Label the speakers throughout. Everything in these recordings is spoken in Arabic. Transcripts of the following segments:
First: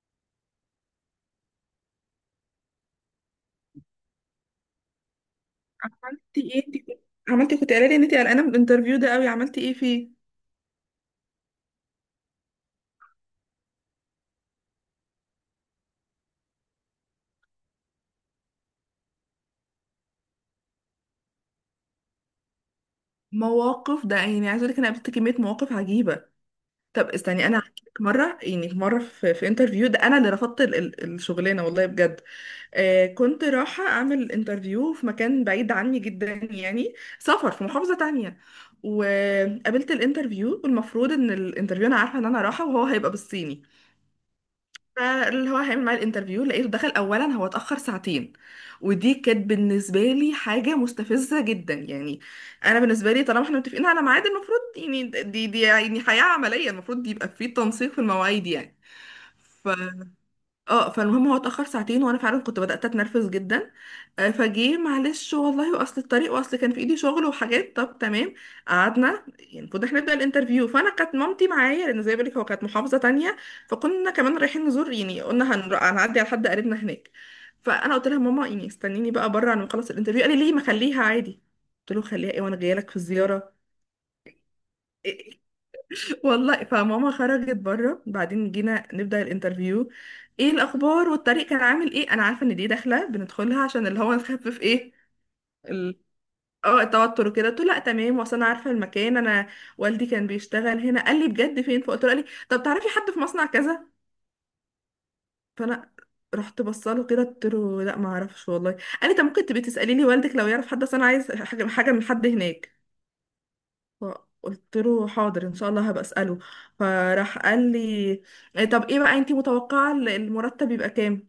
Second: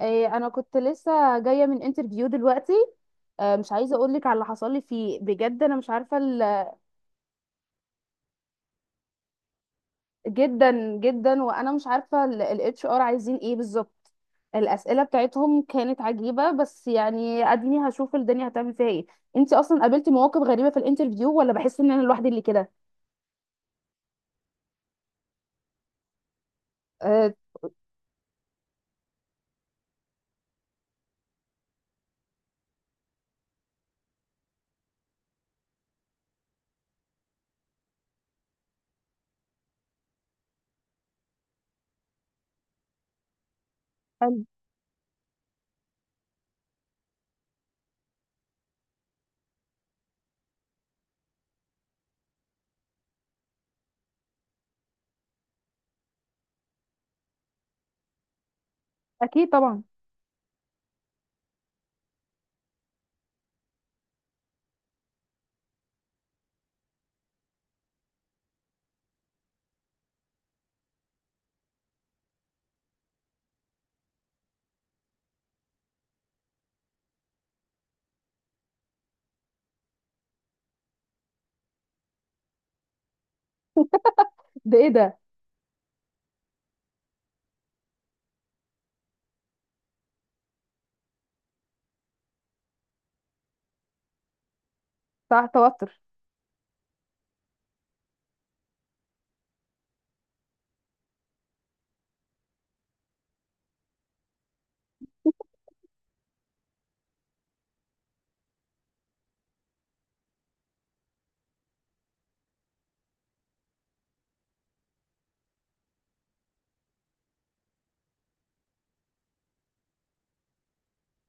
Speaker 1: إيه، انا كنت لسه جايه من انترفيو دلوقتي. آه، مش عايزه اقول لك على اللي حصل لي فيه بجد، انا مش عارفه
Speaker 2: عملتي ايه انت كنت عملتي كنت قايله لي ان انت قلقانه من الانترفيو ده قوي، عملتي ايه فيه
Speaker 1: جدا جدا. وانا مش عارفه الاتش ار عايزين ايه بالظبط. الاسئله بتاعتهم كانت عجيبه، بس يعني اديني هشوف الدنيا هتعمل فيها ايه. انت اصلا قابلتي مواقف غريبه في الانترفيو، ولا بحس ان انا لوحدي اللي كده؟
Speaker 2: مواقف ده؟ عايزه اقول لك انا قابلت كميه مواقف عجيبه. طب
Speaker 1: أه.
Speaker 2: استني، انا هحكي لك مره، في انترفيو ده انا اللي رفضت الشغلانه والله بجد. آه، كنت رايحه اعمل انترفيو في مكان بعيد عني جدا، سفر في محافظه تانية. وقابلت الانترفيو، والمفروض ان الانترفيو انا عارفه ان انا رايحه وهو هيبقى بالصيني.
Speaker 1: حلو.
Speaker 2: فاللي هو هيعمل معايا الانترفيو لقيته دخل اولا، هو اتاخر ساعتين. ودي كانت بالنسبه لي حاجه مستفزه جدا، انا بالنسبه لي طالما احنا متفقين على ميعاد المفروض، يعني دي دي يعني حياه عمليه المفروض يبقى في تنسيق في المواعيد
Speaker 1: اكيد
Speaker 2: ف
Speaker 1: طبعا.
Speaker 2: اه فالمهم، هو اتاخر ساعتين وانا فعلا كنت بدات اتنرفز جدا. فجه معلش والله، واصل الطريق، واصل كان في ايدي شغل وحاجات، طب تمام. قعدنا، يعني المفروض احنا نبدا الانترفيو، فانا كانت مامتي معايا لان زي ما بقولك هو كانت محافظه تانية، فكنا كمان رايحين نزور، يعني قلنا هنعدي على حد قريبنا هناك. فانا قلت لها: ماما، استنيني بقى بره على ما اخلص الانترفيو. قال لي: ليه؟ ما خليها عادي. قلت له: خليها ايه وانا جايه لك في الزياره.
Speaker 1: ده ايه ده؟
Speaker 2: والله. فماما خرجت بره، بعدين جينا نبدا الانترفيو. ايه الاخبار والطريق كان عامل ايه؟ انا عارفه ان دي داخله بندخلها عشان اللي هو نخفف ايه.
Speaker 1: بتاع توتر.
Speaker 2: اه، التوتر وكده. قلت له: لا تمام، واصل، انا عارفه المكان، انا والدي كان بيشتغل هنا. قال لي: بجد؟ فين؟ فقلت له. قال لي: طب تعرفي حد في مصنع كذا؟ فانا رحت بصله كده، قلت له: لا ما اعرفش والله. قال لي: طب ممكن تبقي تسالي لي والدك لو يعرف حد، اصل انا عايز حاجه من حد هناك. فقلت له: حاضر ان شاء الله هبقى اساله. فراح قال لي: طب ايه بقى انت متوقعه المرتب يبقى كام؟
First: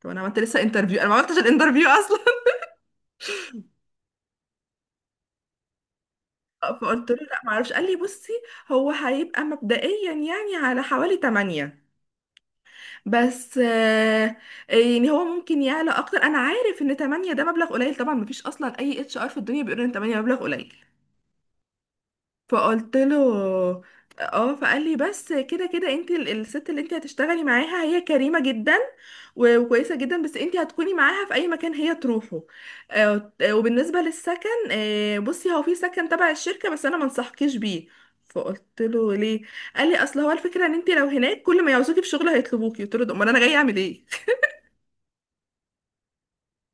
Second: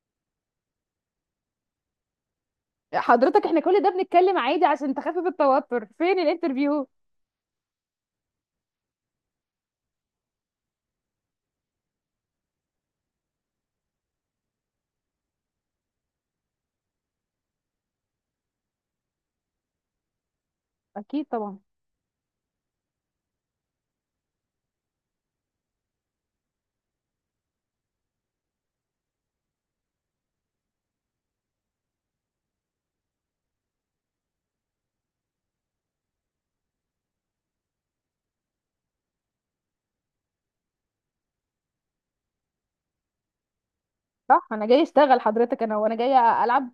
Speaker 2: طب انا عملت لسه انترفيو؟ انا ما عملتش الانترفيو اصلا.
Speaker 1: حضرتك، احنا كل ده بنتكلم عادي عشان تخفف التوتر، فين الانترفيو؟
Speaker 2: فقلت له: لا ما اعرفش. قال لي: بصي، هو هيبقى مبدئيا يعني على حوالي 8، بس يعني هو ممكن يعلى اكتر، انا عارف ان 8 ده مبلغ قليل، طبعا مفيش اصلا اي اتش ار في الدنيا بيقول ان 8 مبلغ قليل.
Speaker 1: اكيد طبعا.
Speaker 2: فقلت له اه. فقال لي: بس كده كده انت الست اللي انت هتشتغلي معاها هي كريمة جدا وكويسة جدا، بس انت هتكوني معاها في اي مكان هي تروحه. وبالنسبة للسكن، بصي هو في سكن تبع الشركة بس انا ما انصحكيش بيه. فقلت له: ليه؟ قال لي: اصل هو الفكره ان انت لو هناك كل ما يعوزوكي في شغل هيطلبوكي. قلت له: ده امال انا جاي اعمل ايه؟
Speaker 1: صح، انا جاي اشتغل حضرتك، انا وانا جايه العب؟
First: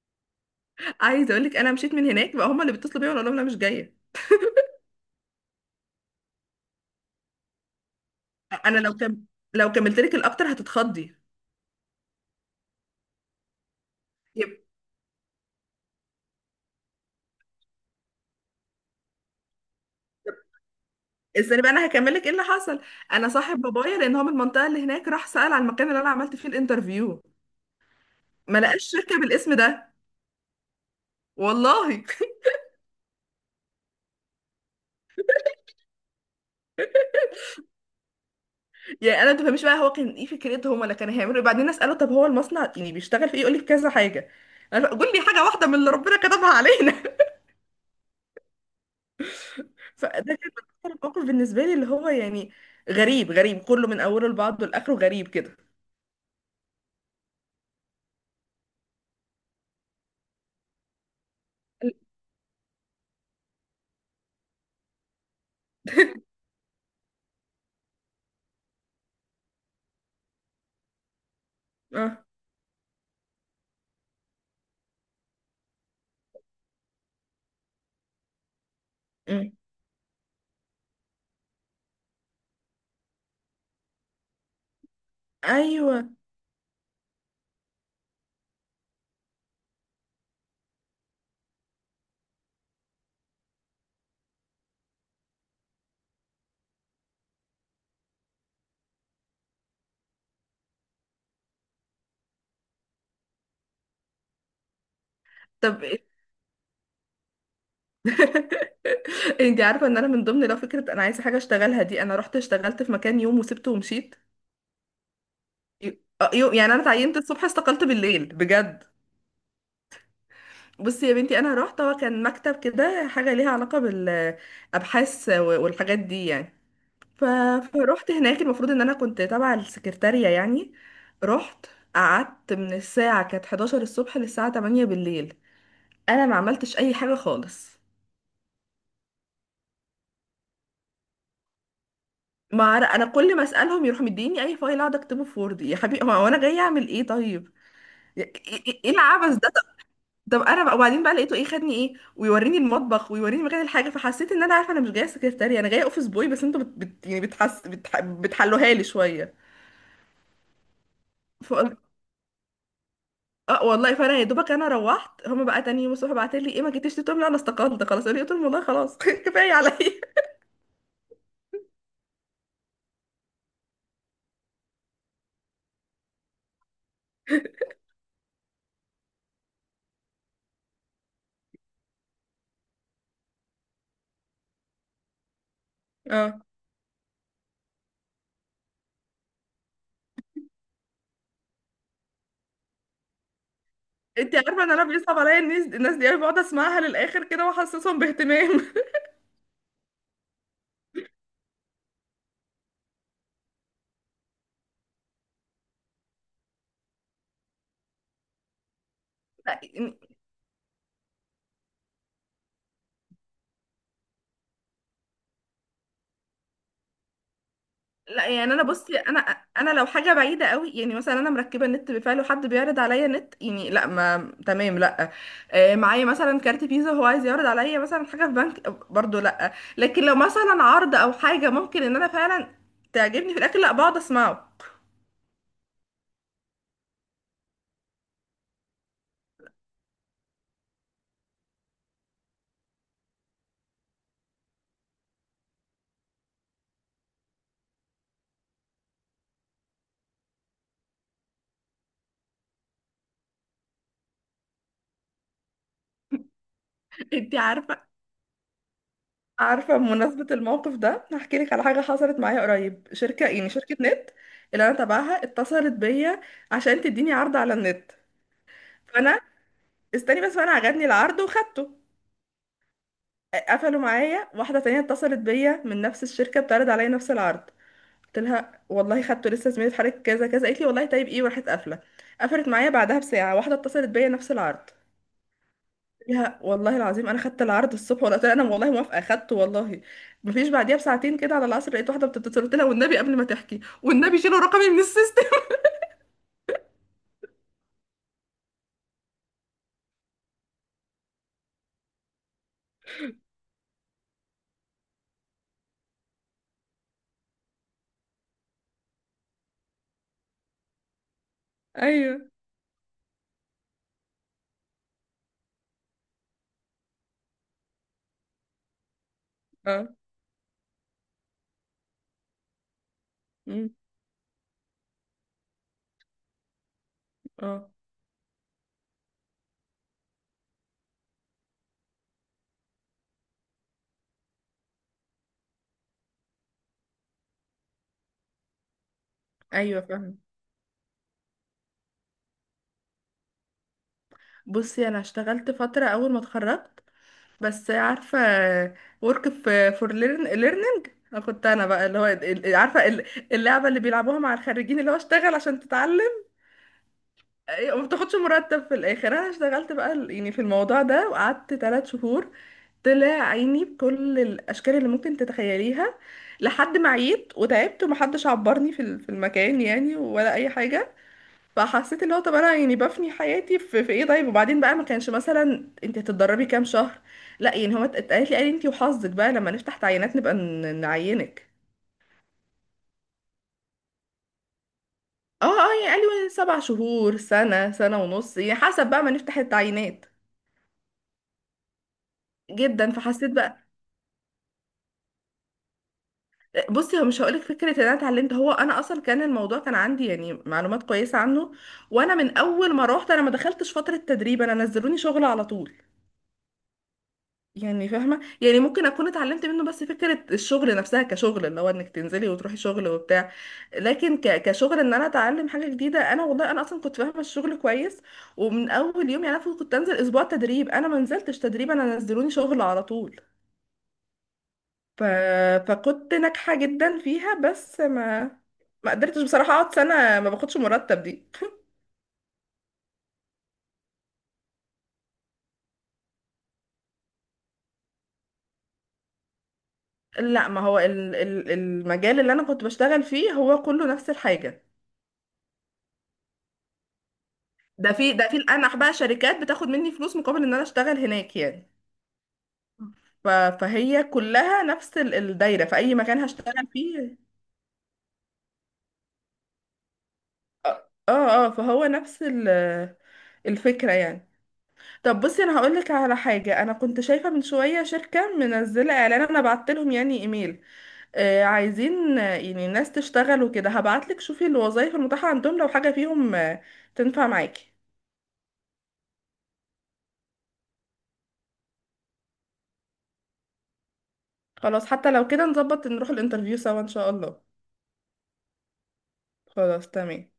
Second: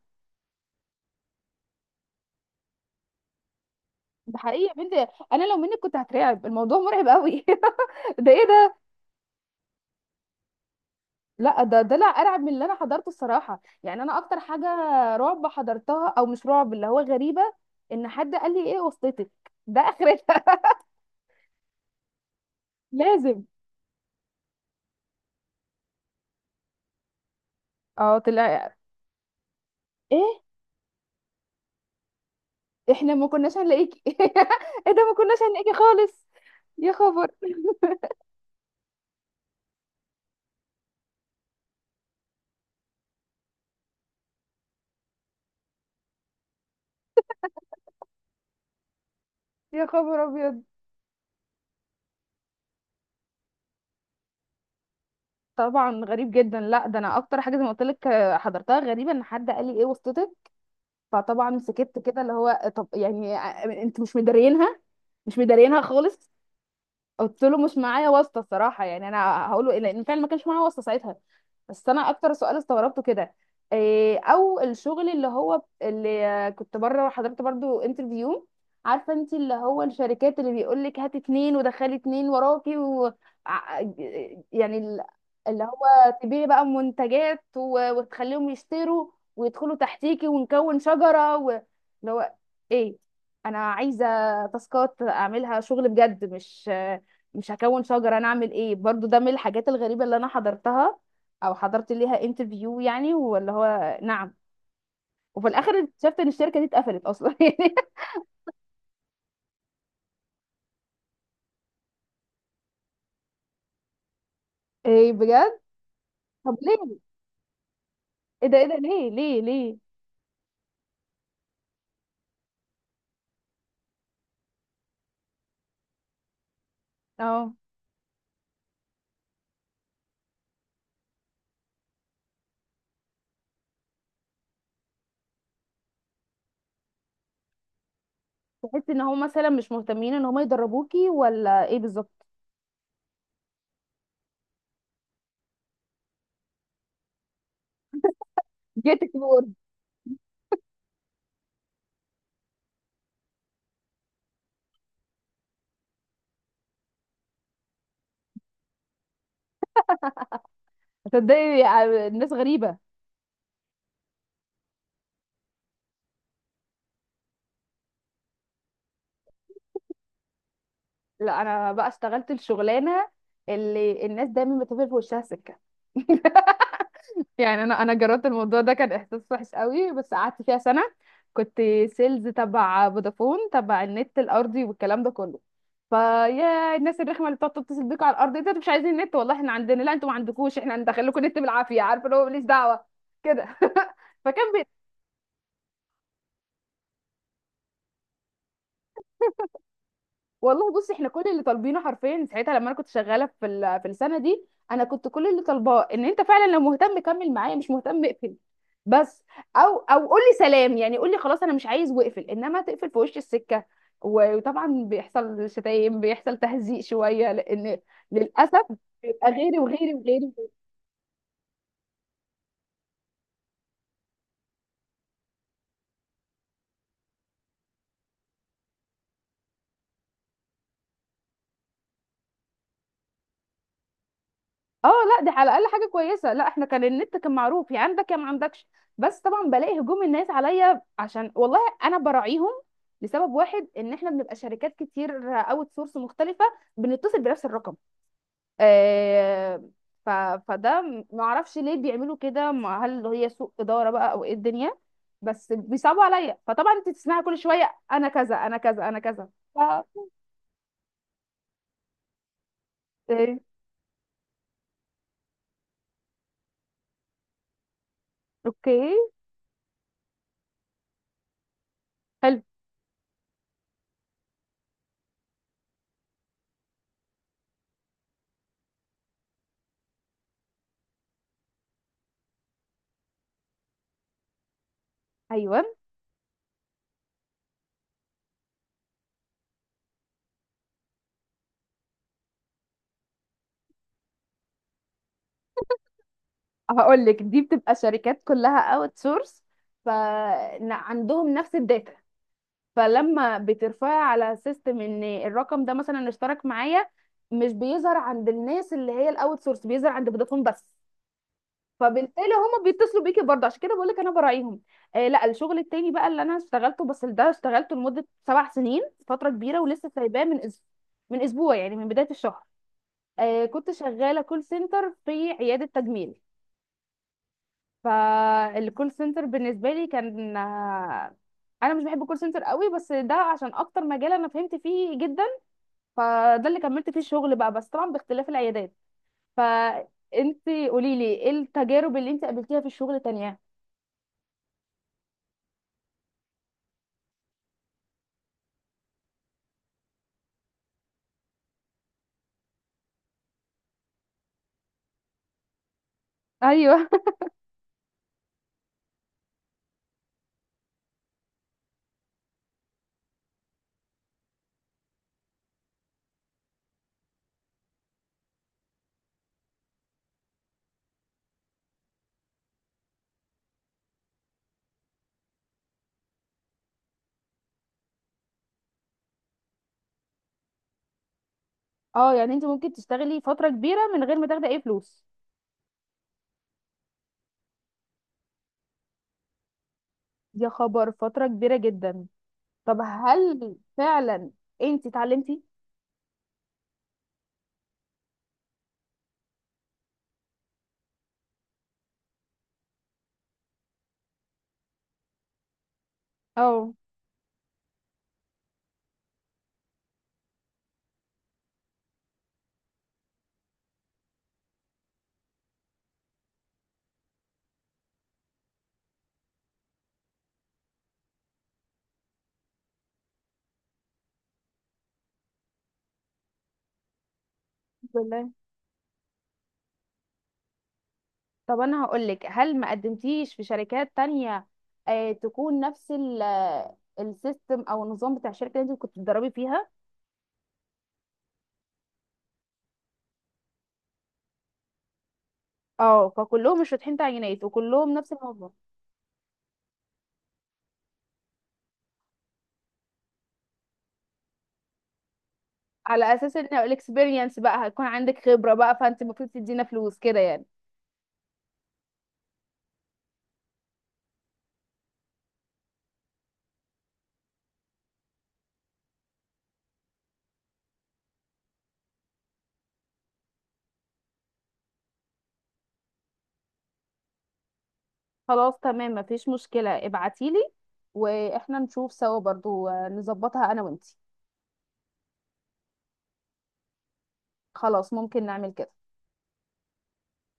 Speaker 2: عايزه اقول لك، انا مشيت من هناك بقى هما اللي بيتصلوا بيا وانا اقول لهم انا مش جايه.
Speaker 1: ده حقيقي يا بنتي. انا لو منك كنت هترعب، الموضوع مرعب قوي. ده ايه
Speaker 2: انا
Speaker 1: ده؟
Speaker 2: لو كم لو كملت لك الاكتر هتتخضي.
Speaker 1: لا، ده لا ارعب من اللي انا حضرته، الصراحه يعني انا اكتر
Speaker 2: يب-
Speaker 1: حاجه رعب حضرتها، او مش رعب، اللي هو غريبه ان حد قال لي ايه وسطتك؟ ده اخرتها.
Speaker 2: استني بقى انا هكمل لك ايه اللي حصل. انا
Speaker 1: لازم.
Speaker 2: صاحب بابايا، لان هو من المنطقه اللي هناك، راح سال على المكان اللي انا عملت فيه الانترفيو،
Speaker 1: اه
Speaker 2: ما
Speaker 1: طلع.
Speaker 2: لقاش شركه بالاسم ده.
Speaker 1: ايه؟
Speaker 2: والله.
Speaker 1: احنا ما كناش هنلاقيكي. ايه ده، ما كناش هنلاقيكي خالص. يا خبر.
Speaker 2: يعني انا ما تفهميش بقى هو كان ايه فكرتهم ولا كان هيعملوا ايه. بعدين اساله: طب هو المصنع يعني بيشتغل في ايه؟ يقول لي: في كذا حاجه. انا قول لي حاجه واحده من اللي ربنا كتبها علينا.
Speaker 1: يا خبر
Speaker 2: فده كان
Speaker 1: ابيض.
Speaker 2: أكتر موقف بالنسبه لي، اللي هو يعني غريب، غريب كله من اوله لبعضه لاخره، غريب كده.
Speaker 1: طبعا غريب جدا. لا، ده انا اكتر حاجه زي ما قلت لك حضرتها غريبه، ان حد قال لي ايه وسطتك؟ فطبعا سكت كده، اللي هو طب يعني انتوا مش مدارينها؟ مش مدارينها خالص. قلت له مش معايا واسطه، الصراحه يعني انا هقول له إيه، لان فعلا ما كانش معايا واسطه ساعتها. بس انا
Speaker 2: اه.
Speaker 1: اكتر سؤال استغربته كده إيه، او الشغل اللي هو اللي كنت بره حضرت برضو انترفيو، عارفه انت
Speaker 2: مم.
Speaker 1: اللي هو الشركات اللي بيقول لك هات اتنين ودخلي اتنين وراكي، و ع- يعني اللي
Speaker 2: ايوه.
Speaker 1: هو تبيعي بقى منتجات و- وتخليهم يشتروا ويدخلوا تحتيكي ونكون شجره، اللي هو ايه، انا عايزه تاسكات اعملها شغل بجد، مش هكون شجره انا اعمل ايه؟ برضو ده من الحاجات الغريبه اللي انا حضرتها او حضرت ليها انترفيو يعني، ولا هو؟ نعم. وفي الاخر
Speaker 2: طب إيه؟
Speaker 1: اكتشفت ان الشركه دي اتقفلت اصلا يعني.
Speaker 2: انت عارفه ان انا من ضمن لو فكره انا عايزه حاجه اشتغلها دي، انا رحت اشتغلت في مكان يوم وسبته ومشيت.
Speaker 1: ايه بجد؟
Speaker 2: يوم،
Speaker 1: طب
Speaker 2: يعني انا
Speaker 1: ليه؟
Speaker 2: اتعينت الصبح استقلت بالليل
Speaker 1: ايه ده ايه ده،
Speaker 2: بجد.
Speaker 1: ليه ليه ليه.
Speaker 2: بصي يا بنتي، انا رحت، هو كان مكتب كده حاجه ليها علاقه بالابحاث والحاجات دي يعني. ف...
Speaker 1: اه.
Speaker 2: فروحت هناك، المفروض ان انا كنت تبع السكرتاريه يعني. رحت، قعدت من الساعه كانت 11 الصبح للساعه 8 بالليل، انا ما عملتش اي حاجه خالص.
Speaker 1: تحس ان هم مثلا مش مهتمين ان هم يدربوكي، ولا ايه بالظبط؟
Speaker 2: ما عر- انا كل ما اسالهم يروحوا مديني اي فايل اقعد اكتبه في وورد. يا حبيبي هو انا جاي اعمل ايه؟ طيب ايه إيه
Speaker 1: جيتك
Speaker 2: العبث ده؟
Speaker 1: وورد.
Speaker 2: طب طب انا بقى، وبعدين بقى لقيته ايه خدني ايه ويوريني المطبخ ويوريني مكان الحاجه. فحسيت ان انا عارفه انا مش جايه سكرتاريه، انا جايه اوفيس بوي، بس انتوا بت... بت... يعني بتحس بتح... بتحلوها لي شويه.
Speaker 1: تصدقي
Speaker 2: فقلت
Speaker 1: يعني الناس غريبه.
Speaker 2: اه والله. فانا يا دوبك، انا روحت، هما بقى تاني يوم الصبح بعتوا لي: ايه، ما جيتيش؟ قلت لهم: لا انا استقلت خلاص. قالوا لي، قلت لهم: والله خلاص. كفايه عليا.
Speaker 1: لا، انا بقى اشتغلت الشغلانه اللي الناس دايما بتقفل في وشها سكه. يعني انا جربت الموضوع ده، كان احساس وحش قوي، بس قعدت فيها سنه. كنت سيلز تبع فودافون، تبع النت الارضي والكلام ده كله.
Speaker 2: اه.
Speaker 1: فيا الناس الرخمه اللي بتقعد تتصل بيك على الارض، إيه ده انتوا مش عايزين نت؟ والله احنا عندنا. لا انتوا ما عندكوش، احنا ندخل لكم نت بالعافيه، عارفه اللي هو ماليش دعوه كده.
Speaker 2: انت
Speaker 1: فكان
Speaker 2: عارفه ان انا بيصعب عليا الناس، الناس دي انا بقعد اسمعها للاخر كده واحسسهم باهتمام.
Speaker 1: والله، بصي احنا كل اللي طالبينه حرفيا ساعتها لما انا كنت شغاله في السنه دي، انا كنت كل اللي طالباه ان انت فعلا لو مهتم كمل معايا، مش مهتم اقفل بس. او قول لي سلام، يعني قول لي خلاص انا مش عايز واقفل، انما تقفل في وش السكه و- وطبعا بيحصل شتايم، بيحصل تهزيق شويه، لان
Speaker 2: لا يعني
Speaker 1: للاسف
Speaker 2: انا بصي، انا
Speaker 1: بيبقى غيري
Speaker 2: انا لو
Speaker 1: وغيري
Speaker 2: حاجه
Speaker 1: وغيري.
Speaker 2: بعيده قوي، يعني مثلا انا مركبه النت بفعل وحد بيعرض عليا نت، يعني لا، ما تمام، لا. معايا مثلا كارت فيزا هو عايز يعرض عليا مثلا حاجه في بنك برضو، لا. لكن لو مثلا عرض او حاجه ممكن ان انا فعلا تعجبني في الاكل، لا بقعد اسمعه.
Speaker 1: اه لا، دي على الاقل حاجه كويسه. لا، احنا كان النت كان معروف يا عندك يا ما عندكش. بس طبعا بلاقي هجوم الناس عليا، عشان والله انا براعيهم لسبب واحد، ان احنا بنبقى شركات كتير اوت سورس مختلفه بنتصل بنفس الرقم. آه ف... فده ما اعرفش ليه بيعملوا كده، هل هي سوء اداره بقى، او ايه الدنيا؟ بس بيصعبوا عليا، فطبعا انت تسمعي كل
Speaker 2: انتي
Speaker 1: شويه
Speaker 2: عارفه؟
Speaker 1: انا كذا، انا كذا، انا كذا. ف...
Speaker 2: عارفه، بمناسبه الموقف ده هحكي لك على حاجه حصلت معايا قريب. شركه،
Speaker 1: إيه.
Speaker 2: يعني شركه نت اللي انا تبعها، اتصلت بيا عشان تديني عرض على النت.
Speaker 1: اوكي.
Speaker 2: فانا استني بس، فانا عجبني العرض وخدته.
Speaker 1: حلو.
Speaker 2: قفلوا معايا، واحدة تانية اتصلت بيا من نفس الشركة بتعرض عليا نفس العرض. قلت لها: والله خدته لسه، زميلي في حضرتك كذا كذا. قالت لي: والله طيب ايه، وراحت قافلة. قفلت معايا، بعدها بساعة واحدة اتصلت بيا نفس العرض.
Speaker 1: ايوه.
Speaker 2: قلت لها: والله العظيم انا خدت العرض الصبح، ولا قلت لها انا والله موافقة خدته والله. مفيش، بعديها بساعتين كده على العصر لقيت واحدة بتتصل. قلت لها: والنبي قبل ما تحكي والنبي شيلوا رقمي من السيستم.
Speaker 1: هقول لك دي بتبقى شركات كلها اوت سورس، فعندهم نفس الداتا، فلما بترفعي على سيستم ان الرقم ده مثلا اشترك معايا، مش بيظهر عند الناس اللي هي الاوت سورس، بيظهر عند فودافون بس. فبالتالي
Speaker 2: ايوه.
Speaker 1: هما بيتصلوا بيكي برضه، عشان كده بقول لك انا براعيهم. آه لا، الشغل التاني بقى اللي انا اشتغلته، بس ده اشتغلته لمده 7 سنين، فتره كبيره، ولسه
Speaker 2: اه.
Speaker 1: سايباه من من اسبوع، يعني من بدايه الشهر.
Speaker 2: أمم،
Speaker 1: كنت شغاله كول سنتر في عياده تجميل.
Speaker 2: اه.
Speaker 1: فالكول سنتر بالنسبه لي كان، انا مش بحب الكول سنتر قوي، بس ده عشان اكتر مجال انا فهمت فيه جدا، فده اللي كملت فيه الشغل بقى، بس طبعا باختلاف العيادات.
Speaker 2: ايوه فاهمة.
Speaker 1: فانت قولي لي ايه التجارب اللي انت قابلتيها في الشغل تانية؟
Speaker 2: بصي انا اشتغلت فترة اول ما اتخرجت، بس عارفة، work f- for learn- learning. أنا كنت، أنا بقى اللي هو عارفة اللعبة اللي بيلعبوها مع الخريجين اللي هو اشتغل عشان تتعلم.
Speaker 1: ايوه.
Speaker 2: وما بتاخدش مرتب في الآخر. أنا اشتغلت بقى في الموضوع ده، وقعدت ثلاث شهور، طلع عيني بكل الأشكال اللي ممكن تتخيليها. لحد ما عيت وتعبت، ومحدش عبرني في المكان، يعني ولا أي حاجة. فحسيت اللي هو طب انا يعني بفني حياتي في ايه؟ طيب، وبعدين بقى ما كانش مثلا انت هتتدربي كام شهر؟ لا، يعني هو اتقالت لي قال لي: انت وحظك بقى، لما نفتح تعيينات نبقى نعينك.
Speaker 1: اه، يعني انت ممكن تشتغلي فتره كبيره من غير ما تاخدي اي فلوس.
Speaker 2: اه اه، يعني قال لي: سبع شهور، سنة، سنة ونص، يعني حسب بقى ما نفتح التعيينات.
Speaker 1: يا خبر، فتره كبيره جدا. طب
Speaker 2: جدا. فحسيت
Speaker 1: هل
Speaker 2: بقى،
Speaker 1: فعلا انت اتعلمتي؟
Speaker 2: بصي هو مش هقولك فكرة ان انا اتعلمت، هو انا اصلا كان الموضوع كان عندي يعني معلومات كويسة عنه. وانا من اول ما روحت انا ما دخلتش فترة تدريب، انا نزلوني شغل على طول.
Speaker 1: اه.
Speaker 2: يعني فاهمة، يعني ممكن أكون اتعلمت منه، بس فكرة الشغل نفسها كشغل اللي هو إنك تنزلي وتروحي شغل وبتاع. لكن كشغل إن أنا أتعلم حاجة جديدة، أنا والله أنا أصلا كنت فاهمة الشغل كويس. ومن أول يوم، يعني أنا كنت أنزل أسبوع تدريب، أنا ما نزلتش تدريب، أنا نزلوني شغل على طول. ف... فكنت ناجحة جدا فيها، بس ما ما قدرتش بصراحة أقعد سنة ما باخدش مرتب دي.
Speaker 1: طب انا هقولك، هل ما قدمتيش في شركات تانية تكون نفس السيستم او النظام بتاع الشركه اللي انت كنت بتدربي فيها؟
Speaker 2: لا، ما هو المجال اللي أنا كنت بشتغل فيه هو كله نفس الحاجة.
Speaker 1: اه، فكلهم مش فاتحين تعيينات، وكلهم
Speaker 2: ده
Speaker 1: نفس
Speaker 2: في، ده في
Speaker 1: الموضوع.
Speaker 2: الانح بقى شركات بتاخد مني فلوس مقابل ان انا اشتغل هناك يعني. ف... فهي كلها نفس الدايره في اي
Speaker 1: على
Speaker 2: مكان
Speaker 1: اساس ان
Speaker 2: هشتغل فيه.
Speaker 1: الاكسبيرينس بقى هيكون عندك خبره بقى، فانت المفروض تدينا فلوس كده يعني.
Speaker 2: اه اه، فهو نفس ال... الفكره يعني. طب بصي انا هقول لك على حاجه، انا كنت شايفه من شويه شركه منزله اعلان، انا بعت لهم يعني ايميل. آه عايزين، يعني ناس تشتغل وكده. هبعت لك شوفي الوظايف المتاحه عندهم، لو حاجه فيهم تنفع معاكي.
Speaker 1: خلاص تمام، مفيش مشكله ابعتيلي، واحنا نشوف سوا برضو، نظبطها انا وانتي.
Speaker 2: خلاص، حتى لو كده نظبط نروح الانترفيو سوا ان شاء الله.
Speaker 1: خلاص، ممكن نعمل كده.
Speaker 2: خلاص تمام.